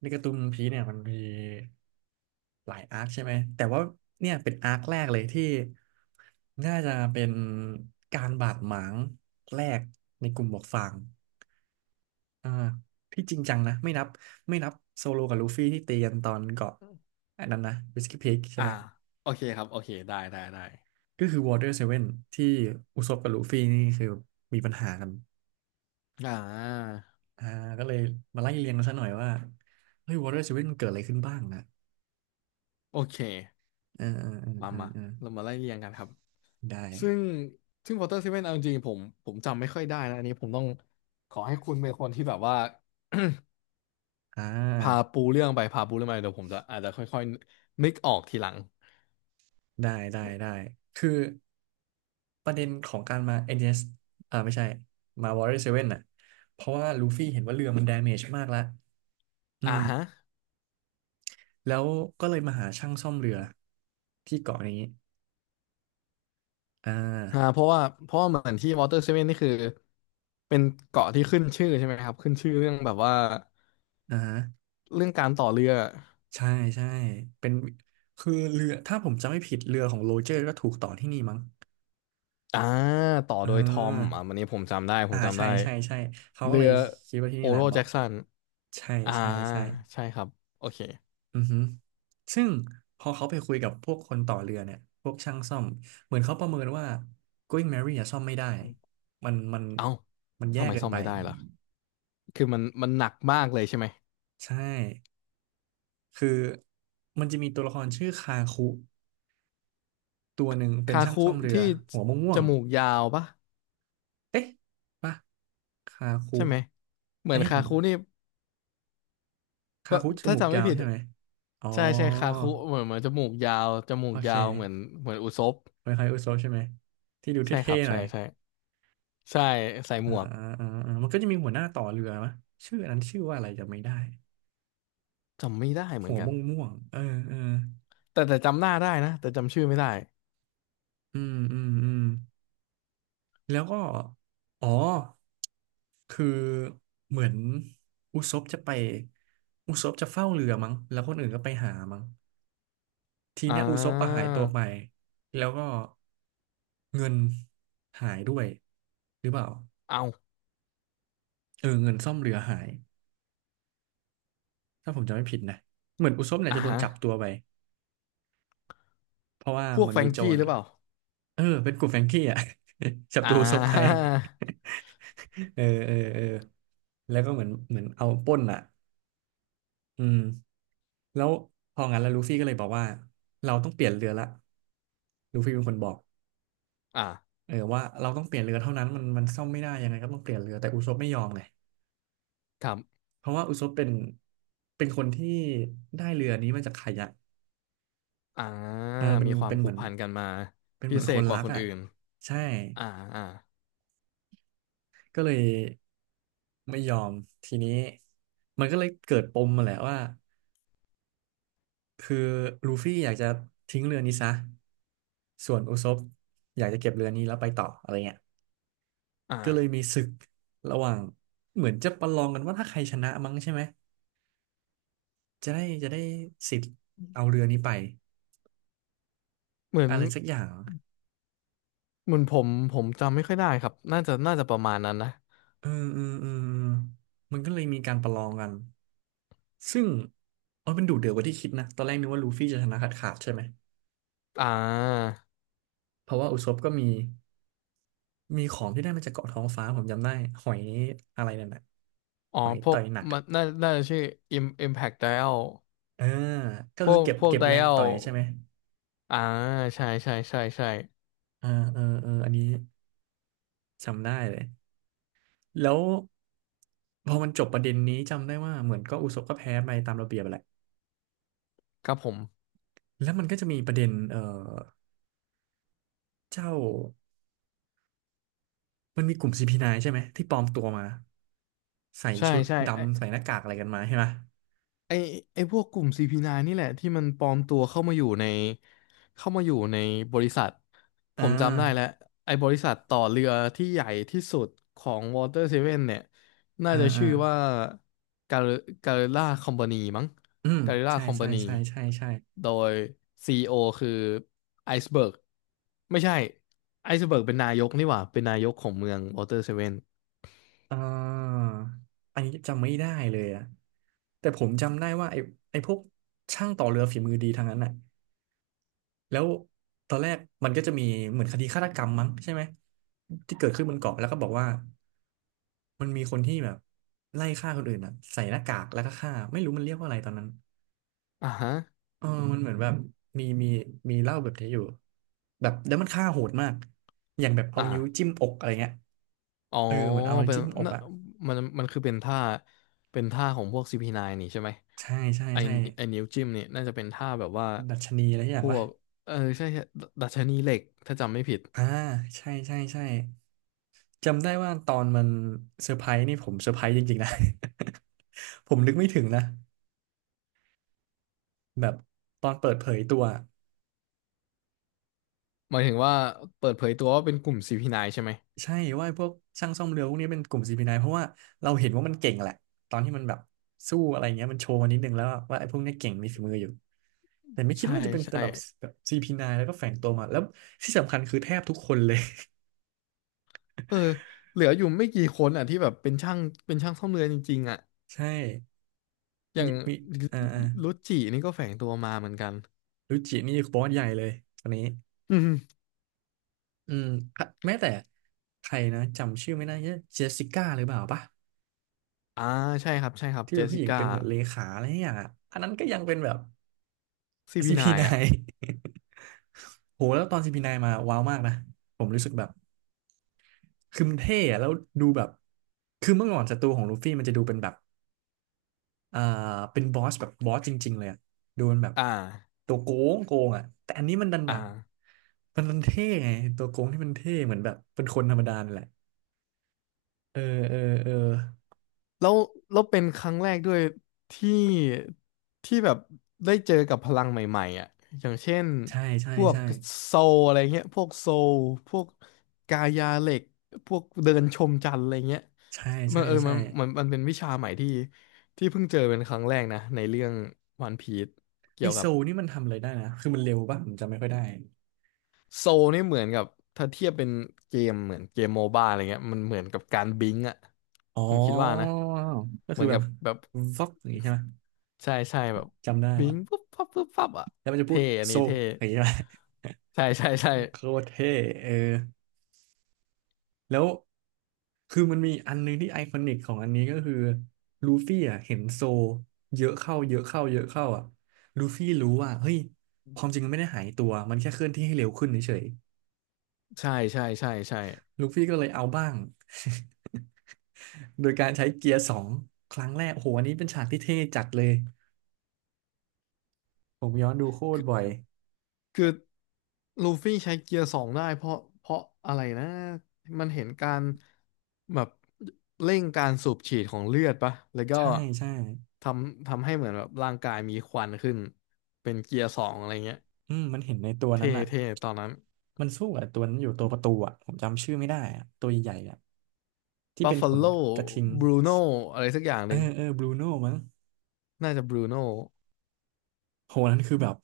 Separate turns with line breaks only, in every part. ในการ์ตูนพีเนี่ยมันมีหลายอาร์คใช่ไหมแต่ว่าเนี่ยเป็นอาร์คแรกเลยที่น่าจะเป็นการบาดหมางแรกในกลุ่มหมวกฟางอ่าที่จริงจังนะไม่นับโซโลกับลูฟี่ที่ตีกันตอนเกาะอันนั้นนะวิสกี้พีคใช่
อ่า
ไหม
โอเคครับโอเคได้ได้
ก็คือวอเตอร์เซเว่นที่อุซบกับลูฟี่นี่คือมีปัญหากัน
อ่า
อ่าก็เลยมาไล่เรียงกันซะหน่อยว่าเฮ้ยวอเตอร์เซเว่นเกิดอะไรขึ้นบ้างนะ
โอเค
เออเออ
มา
เออเออ
มา
เออ
เรามาไล่เรียงกันครับ
ได้
ซึ่งซึ่งวอเตอร์เซเนเอาจริงๆผมจำไม่ค่อยได้นะอันนี้ผมต้องขอให้คุณเป็นคนที่แบบว่า
อ่า
พาปูเรื่องไปพาปูเรื่องมาเดี๋ยวผมจะอาจจะค่อยๆนึกออกทีหลัง
ได้ คือประเด็นของการมา NDS อนดีเอสอ่าไม่ใช่มา Warrior Seven น่ะ เพราะว่าลูฟี่เห็นว่าเรือมัน damage มากแล้ว อื
อ่า
ม
ฮะ
แล้วก็เลยมาหาช่างซ่อมเรือที่เกาะนี้ อ่า
อ่าเพราะว่าเหมือนที่ w อเตอร์ v ซ n วนนี่คือเป็นเกาะที่ขึ้นชื่อใช่ไหมครับขึ้นชื่อเรื่องแบบว่า
อ่าฮะ
เรื่องการต่อเรือ
ใช่ใช่เป็นคือเรือ ถ้าผมจำไม่ผิดเรือของโรเจอร์ก็ถูกต่อที่นี่มั้ง
อ่าต่อ
เอ
โดยทอม
อ
อ่าวันนี้ผมจำได้ผ
อ่า
มจำ
ใช่
ได้
ใช่ใช่เขาก็
เรื
เล
อ
ยคิดว่าที่
โอ
นี่แห
โร
ละเห
แจ็
มาะ
กสัน
ใช่
อ่า
ใช่ใช่
ใช่ครับโอเค
อือฮึซึ่งพอเขาไปคุยกับพวกคนต่อเรือเนี่ยพวกช่างซ่อม เหมือนเขาประเมินว่า Going Merry อะซ่อมไม่ได้มัน
เอ้า
มันแย่
ทำไม
เกิน
ซ่อม
ไป
ไม่ได้ล่ะคือมันหนักมากเลยใช่ไหม
ใช่ คือมันจะมีตัวละครชื่อคาคุตัวหนึ่งเป็น
คา
ช่าง
คุ
ซ่อมเรือ
ที่
หัวม่ว
จ
ง
มูกยาวปะ
ๆเอ๊ะปะคาคุ
ใช่ไหมเห
อั
มื
น
อน
นี้ผ
คา
ม
คุนี่
คา
ปะ
คุจ
ถ้า
มูก
จำไม่
ยาว
ผิด
ใช่ไหมอ๋อ
ใช่คาคุเหมือนจมูกยาวจมู
โอ
ก
เค
ยาวเหมือนเหมือนอุซบ
เหมือนคล้าคุโซะใช่ไหมที่ดู
ใช่ค
เท่
รับ
ๆหน่
ใช่
อย
ใช่ใช่ใส่
อ่า
หมวก
อ่าอ่าอ่ามันก็จะมีหัวหน้าต่อเรือมะชื่ออันนั้นชื่อว่าอะไรจำไม่ได้
จำไม่ได้เหมื
หั
อน
ว
กั
ม่
น
วงม่วงเออเออ
แต่จำหน้าได้นะแต่จำชื่อไม่ได้
อืมแล้วก็อ๋อคือเหมือนอุซปจะไปอุซปจะเฝ้าเรือมั้งแล้วคนอื่นก็ไปหามั้งที
อ่
เนี้ยอุซปอะหา
า
ยตัวไปแล้วก็เงินหายด้วยหรือเปล่า
เอา
เออเงินซ่อมเรือหายถ้าผมจำไม่ผิดนะเหมือนอุซปเนี่ย
อ่า
จะโดน
ฮะ
จับตัวไปเพราะว่า
พว
เห
ก
มือน
แฟร
มี
ง
โจ
กี้
ร
หรือเปล่า
เออเป็นกลุ่มแฟรงกี้อ่ะ ศั
อ่
ตรูซบภัย
า
เออแล้วก็เหมือนเอาปล้นอ่ะอืมแล้วพองั้นแล้วลูฟี่ก็เลยบอกว่าเราต้องเปลี่ยนเรือละลูฟี่เป็นคนบอก
อ่า
เออว่าเราต้องเปลี่ยนเรือเท่านั้นมันซ่อมไม่ได้ยังไงก็ต้องเปลี่ยนเรือแต่อุซบไม่ยอมไง
ครับ
เพราะว่าอุซบเป็นคนที่ได้เรือนี้มาจากใครอะ
อ่า
เออเป็น
มีความ
เป็นเห
ผู
มื
ก
อน
พันกันมา
เป็นเห
พิ
มือน
เศ
ค
ษ
น
ก
รั
ว่า
ก
คน
อ่ะ
อื่น
ใช่
อ่าอ่า
ก็เลยไม่ยอมทีนี้มันก็เลยเกิดปมมาแหละว่าคือลูฟี่อยากจะทิ้งเรือนี้ซะส่วนอุซบอยากจะเก็บเรือนี้แล้วไปต่ออะไรเงี้ยก็เลย
อ่า
มีศึกระหว่างเหมือนจะประลองกันว่าถ้าใครชนะมั้งใช่ไหมจะได้สิทธิ์เอาเรือนี้ไป
เหมือน
อะไรสักอย่าง
เหมือนผมจำไม่ค่อยได้ครับน่าจะประมาณนั้นนะ
เออมันก็เลยมีการประลองกันซึ่งเออมันดุเดือดกว่าที่คิดนะตอนแรกนึกว่าลูฟี่จะชนะขาดใช่ไหม
อ่า
เพราะว่าอุซบก็มี มีของที่ได้มาจากเกาะท้องฟ้าผมจำได้หอยอะไรนั่นน่ะ
อ๋อ
หอย
พว
ต่อ
ก
ยหนัก
มั
อะ
นน่าน่าจะชื่อ Im Impact Dial
เออก็
พว
คือ
ก
เก็บ
พวก
เก็บแรงต่
Dial
อยใช่ไหม
อ่าใช่ใช่
เอออันนี้จำได้เลยแล้วพอมันจบประเด็นนี้จำได้ว่าเหมือนก็อุศบก็แพ้ไปตามระเบียบแหละ
ครับผม
แล้วมันก็จะมีประเด็นเออเจ้ามันมีกลุ่มซีพีไน p ์ใช่ไหมที่ปลอมตัวมาใส่
ใช่
ชุด
ใช่ไอ้
ดำใส่หน้ากากอะไรกันมาใช่ไหม
ไอไอพวกกลุ่ม CP9 นน์นี่แหละที่มันปลอมตัวเข้ามาอยู่ในเข้ามาอยู่ในบริษัทผ
อ่า
มจำได้แล้วไอบริษัทต่อเรือที่ใหญ่ที่สุดของ Water Seven เนี่ยน่า
อ่า
จะ
อ่า
ชื่อว่า Gar- Garilla Company มั้ง
อืม
Garilla
ใช่ใช่
Company
ใช่ใช่ใช่
โดย CEO คือไอซ์เบิร์กไม่ใช่ไอซ์เบิร์กเป็นนายกนี่หว่าเป็นนายกของเมือง Water Seven
อ่าอันนี้จำไม่ได้เลยอะแต่ผมจำได้ว่าไอ้พวกช่างต่อเรือฝีมือดีทางนั้นน่ะแล้วตอนแรกมันก็จะมีเหมือนคดีฆาตกรรมมั้งใช่ไหมที่เกิดขึ้นบนเกาะแล้วก็บอกว่ามันมีคนที่แบบไล่ฆ่าคนอื่นอ่ะใส่หน้ากากแล้วก็ฆ่าไม่รู้มันเรียกว่าอะไรตอนนั้น
อ่าฮะ
เออมันเหมือนแบบมีมีเล่าแบบนี้อยู่แบบแล้วมันฆ่าโหดมากอย่างแบบเอานิ้วจิ้
อ่า
มอกอะไรเงี้ย
อ๋อ
เออเหมือนเอาอะไร
เป็น
จิ้มอก
น่น
อ่ะ
มันมันคือเป็นท่าเป็นท่าของพวก CP9 นน์นี่ใช่ไหม
ใช่ใช่
ไอ
ใช่
ไอนิ้วจิ้มเนี่ยน่าจะเป็นท่าแบบว่า
ดัชนีอะไรอ
พ
ย่าง
ว
วะ
กเออใช่ดดัชนีเหล็กถ้าจำไม่ผิด
อ่า ใช่ใช่ใช่จำได้ว่าตอนมันเซอร์ไพรส์นี่ผมเซอร์ไพรส์จริงๆนะ ผมนึกไม่ถึงนะ แบบตอนเปิดเผยตัว
หมายถึงว่าเปิดเผยตัวว่าเป็นกลุ่ม CP9 ใช่ไหม
ใช่ ว่าพวกช่างซ่อมเรือพวกนี้เป็นกลุ่ม CP9 เพราะว่าเราเห็นว่ามันเก่งแหละ ตอนที่มันแบบสู้อะไรเงี้ยมันโชว์มานิดนึงแล้วว่าไอ้พวกเนี้ยเก่งมีฝีมืออยู่แต่ไม่คิด
ใช่
ว่าจะเป็น
ใช่
ระดับแบบ CP9 แล้วก็แฝงตัวมาแล้วที่สำคัญคือแทบทุกคนเลย
เออเหลืออยู่ไม่กี่คนอ่ะที่แบบเป็นช่างเป็นช่างซ่อมเรือจริงๆอ่ะ
ใช่
อย่า
มี
ง
มีอ่าอ่า
รุจินี่ก็แฝงตัวมาเหมือนกัน
รุจินี่บอสใหญ่เลยคนนี้
อืม
อืมแม้แต่ใครนะจำชื่อไม่ได้เจสสิก้าหรือเปล่าปะ
อ่าใช่ครับใช่ครับ
ที่
เจ
เป็น
ส
ผู้
สิ
หญิง
ก้า
เป็นเหมือนเลขาอะไรอย่างอ่ะอันนั้นก็ยังเป็นแบบ
ซีพีไนน์อ่ะ
CP9 โหแล้วตอน CP9 มาว้าวมากนะผมรู้สึกแบบคือมันเท่อะแล้วดูแบบคือเมื่อก่อนศัตรูของลูฟี่มันจะดูเป็นแบบอ่าเป็นบอสแบบบอสจริงๆเลยอะดูเป็นแบบ
อ่า
ตัวโกงอ่ะแต่อันนี้มันดันแบ
อ่า
บมันดันเท่ไงตัวโกงที่มันเท่เหมือนแบบเป็นคนธรรมดานั่นแหละเออ
แล้วแล้วเป็นครั้งแรกด้วยที่ที่แบบได้เจอกับพลังใหม่ๆอ่ะอย่างเช่น
ใช่ใช่
พวก
ใช่
โซลอะไรเงี้ยพวกโซลพวกกายาเหล็กพวกเดินชมจันทร์อะไรเงี้ย
ใช่
มั
ใช่
นเออ
ใช่
มันเป็นวิชาใหม่ที่ที่เพิ่งเจอเป็นครั้งแรกนะในเรื่องวันพีซ
ไอ
เกี่ยว
โซ
กับ
ลนี่มันทำอะไรได้นะคือมันเร็วป่ะผมจำไม่ค่อยได้
โซลนี่เหมือนกับถ้าเทียบเป็นเกมเหมือนเกมโมบ้าอะไรเงี้ยมันเหมือนกับการบิงก์อ่ะ
อ๋
ผมคิดว่านะ
อก็
เห
คื
มือ
อ
น
แบ
กั
บ
บแบบ
ฟ็อกอย่างงี้ใช่ไหม
ใช่แบบ
จำได้
บิ
แล้
ง
ว
ปุ๊บปั๊บปุ๊บปั๊บอ่ะ
แล้วมันจะพู
เท่
ด
อัน
โซ
นี้เท่
อย่างงี้ใช่ไหม
ใช่ใช่ใช่
โคตรเท่เออแล้วคือมันมีอันนึงที่ไอคอนิกของอันนี้ก็คือลูฟี่อ่ะเห็นโซเยอะเข้าเยอะเข้าเยอะเข้าอ่ะลูฟี่รู้ว่าเฮ้ยความจริงมันไม่ได้หายตัวมันแค่เคลื่อนที่ให้เร็วขึ้นเฉย
ใช่
ๆลูฟี่ก็เลยเอาบ้าง โดยการใช้เกียร์สองครั้งแรกโอ้โหอันนี้เป็นฉากที่เท่จัดเลยผมย้อนดูโคตรบ่อย
คือลูฟี่ใช้เกียร์สองได้เพราะอะไรนะมันเห็นการแบบเร่งการสูบฉีดของเลือดปะแล้วก็
ใช่ใช่
ทำให้เหมือนแบบร่างกายมีควันขึ้นเป็นเกียร์สองอะไรเงี้ย
อืมมันเห็นในตัวนั้น
เท่
อ่ะ
เท่ตอนนั้น
มันสู้กับตัวนั้นอยู่ตัวประตูอ่ะผมจำชื่อไม่ได้อ่ะตัวใหญ่ๆอ่ะที่
บัฟ
เป็น
ฟ a
ขน
โล
กระทิง
บรูโนอะไรสักอย่างห
เออ
นึ่ง
เออบรูโน่มั้ง
น่าจะบรูโน
โหนั่นคือแบบ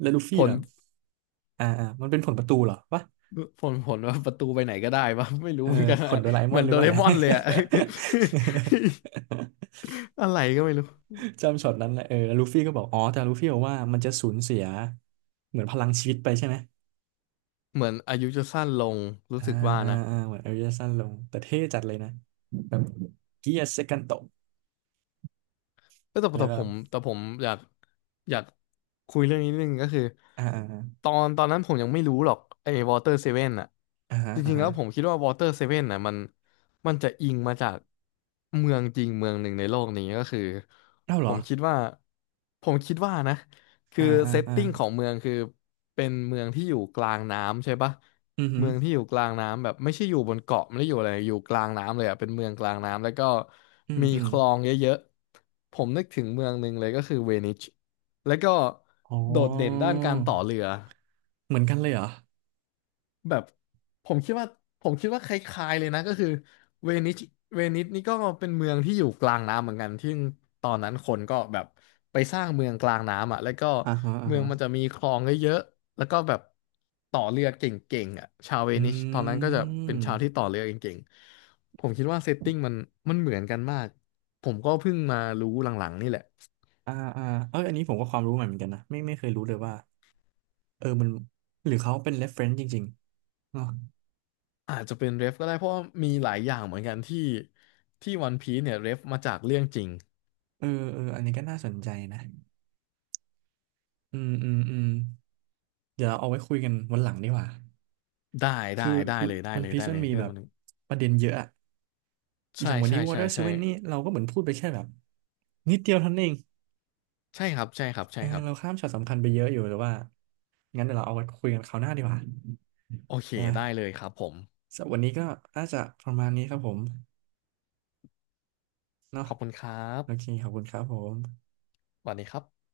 แล้วลูฟี่
ผล
แบบมันเป็นผลประตูเหรอวะ
ผลว่าประตูไปไหนก็ได้ปะ ไม่รู้
เออ
เหมือนกัน
ผล
อะ
โดราเอม
เหมื
อน
อน
หรื
โด
อว่า
เร
ไง
มอนเลยอะ อะไรก็ไม่รู้
จำช็อตนั้นแหละเออแล้วลูฟี่ก็บอกอ๋อแต่ลูฟี่บอกว่ามันจะสูญเสียเหมือนพลังชีวิตไปใช่ไหม
เหมือนอายุจะสั้นลงรู้
อ่า
สึกว่านะ
เหมือนอายุจะสั้นลงแต่เท่จัดเลยนะแบบเกียร์เซกันโต
เอ้ยแต่
แล้ว
แต่
ก็
ผมแต่ผมอยากอยากคุยเรื่องนี้นิดนึงก็คือ
อ่าอ่า
ตอนตอนนั้นผมยังไม่รู้หรอกไอ้วอเตอร์เซเว่นอะจ
อ่า
ริงๆ
ฮะ
แล้วผมคิดว่าวอเตอร์เซเว่นอะมันมันจะอิงมาจากเมืองจริงเมืองหนึ่งในโลกนี้ก็คือ
เอ้าเห
ผ
รอ
มคิดว่าผมคิดว่านะ คื
อ่า
อ
อ่า
เซต
อ่า
ติ้งของเมืองคือเป็นเมืองที่อยู่กลางน้ำใช่ปะ
อืมอหือ
เมืองที่อยู่กลางน้ำแบบไม่ใช่อยู่บนเกาะไม่ได้อยู่อะไรอยู่กลางน้ำเลยอ่ะเป็นเมืองกลางน้ำแล้วก็
อืม
มี
อืม
คลองเยอะๆผมนึกถึงเมืองหนึ่งเลยก็คือเวนิชแล้วก็
อ๋
โดดเด่น
อ
ด้านการต่อเรือ
เหมือนกันเลยเหรอ
แบบผมคิดว่าผมคิดว่าคล้ายๆเลยนะก็คือเวนิสเวนิสนี่ก็เป็นเมืองที่อยู่กลางน้ำเหมือนกันที่ตอนนั้นคนก็แบบไปสร้างเมืองกลางน้ำอ่ะแล้วก็
อ่าฮะอ่า
เมือง
ฮะ
มันจะมีคลองเยอะๆแล้วก็แบบต่อเรือเก่งๆอ่ะชาวเว
อ
นิสตอน
ื
นั้นก็จะเป็นชาวที่
ม
ต่อเรือเก่งๆผมคิดว่าเซตติ้งมันมันเหมือนกันมากผมก็เพิ่งมารู้หลังๆนี่แหละ
อ่าอ่าเอออันนี้ผมก็ความรู้ใหม่เหมือนกันนะไม่เคยรู้เลยว่าเออมันหรือเขาเป็น reference จริงๆเนอะ
อาจจะเป็นเรฟก็ได้เพราะว่ามีหลายอย่างเหมือนกันที่ที่วันพีซเนี่ยเรฟมาจากเรื่องจริง
เออเอออันนี้ก็น่าสนใจนะอืมอืมอืมเดี๋ยวเอาไว้คุยกันวันหลังดีกว่า
ได้ได้
คือ
ได้เลยได้
วัน
เลย
พีช
ได้เล
มัน
ย
มี
เรื่อ
แบ
ง
บ
มันนึง
ประเด็นเยอะอะอ
ใช่
ย่างวัน
ใช่
นี้
ใช่
Water
ใช่
Seven นี่เราก็เหมือนพูดไปแค่แบบนิดเดียวเท่านั้นเอง
ใช่ครับใช่ครับ
เอ
ใช่
อ
ครับ
เราข้ามช็อตสำคัญไปเยอะอยู่แต่ว่างั้นเดี๋ยวเราเอาไว้คุยกันคราวหน้าดีกว่า
โอเค
นะ
ได้เลยครับผม
สำหรับวันนี้ก็น่าจะประมาณนี้ครับผมเนาะ
ขอบคุณครับ
โอเคขอบคุณครับผม
สวัสดีครับ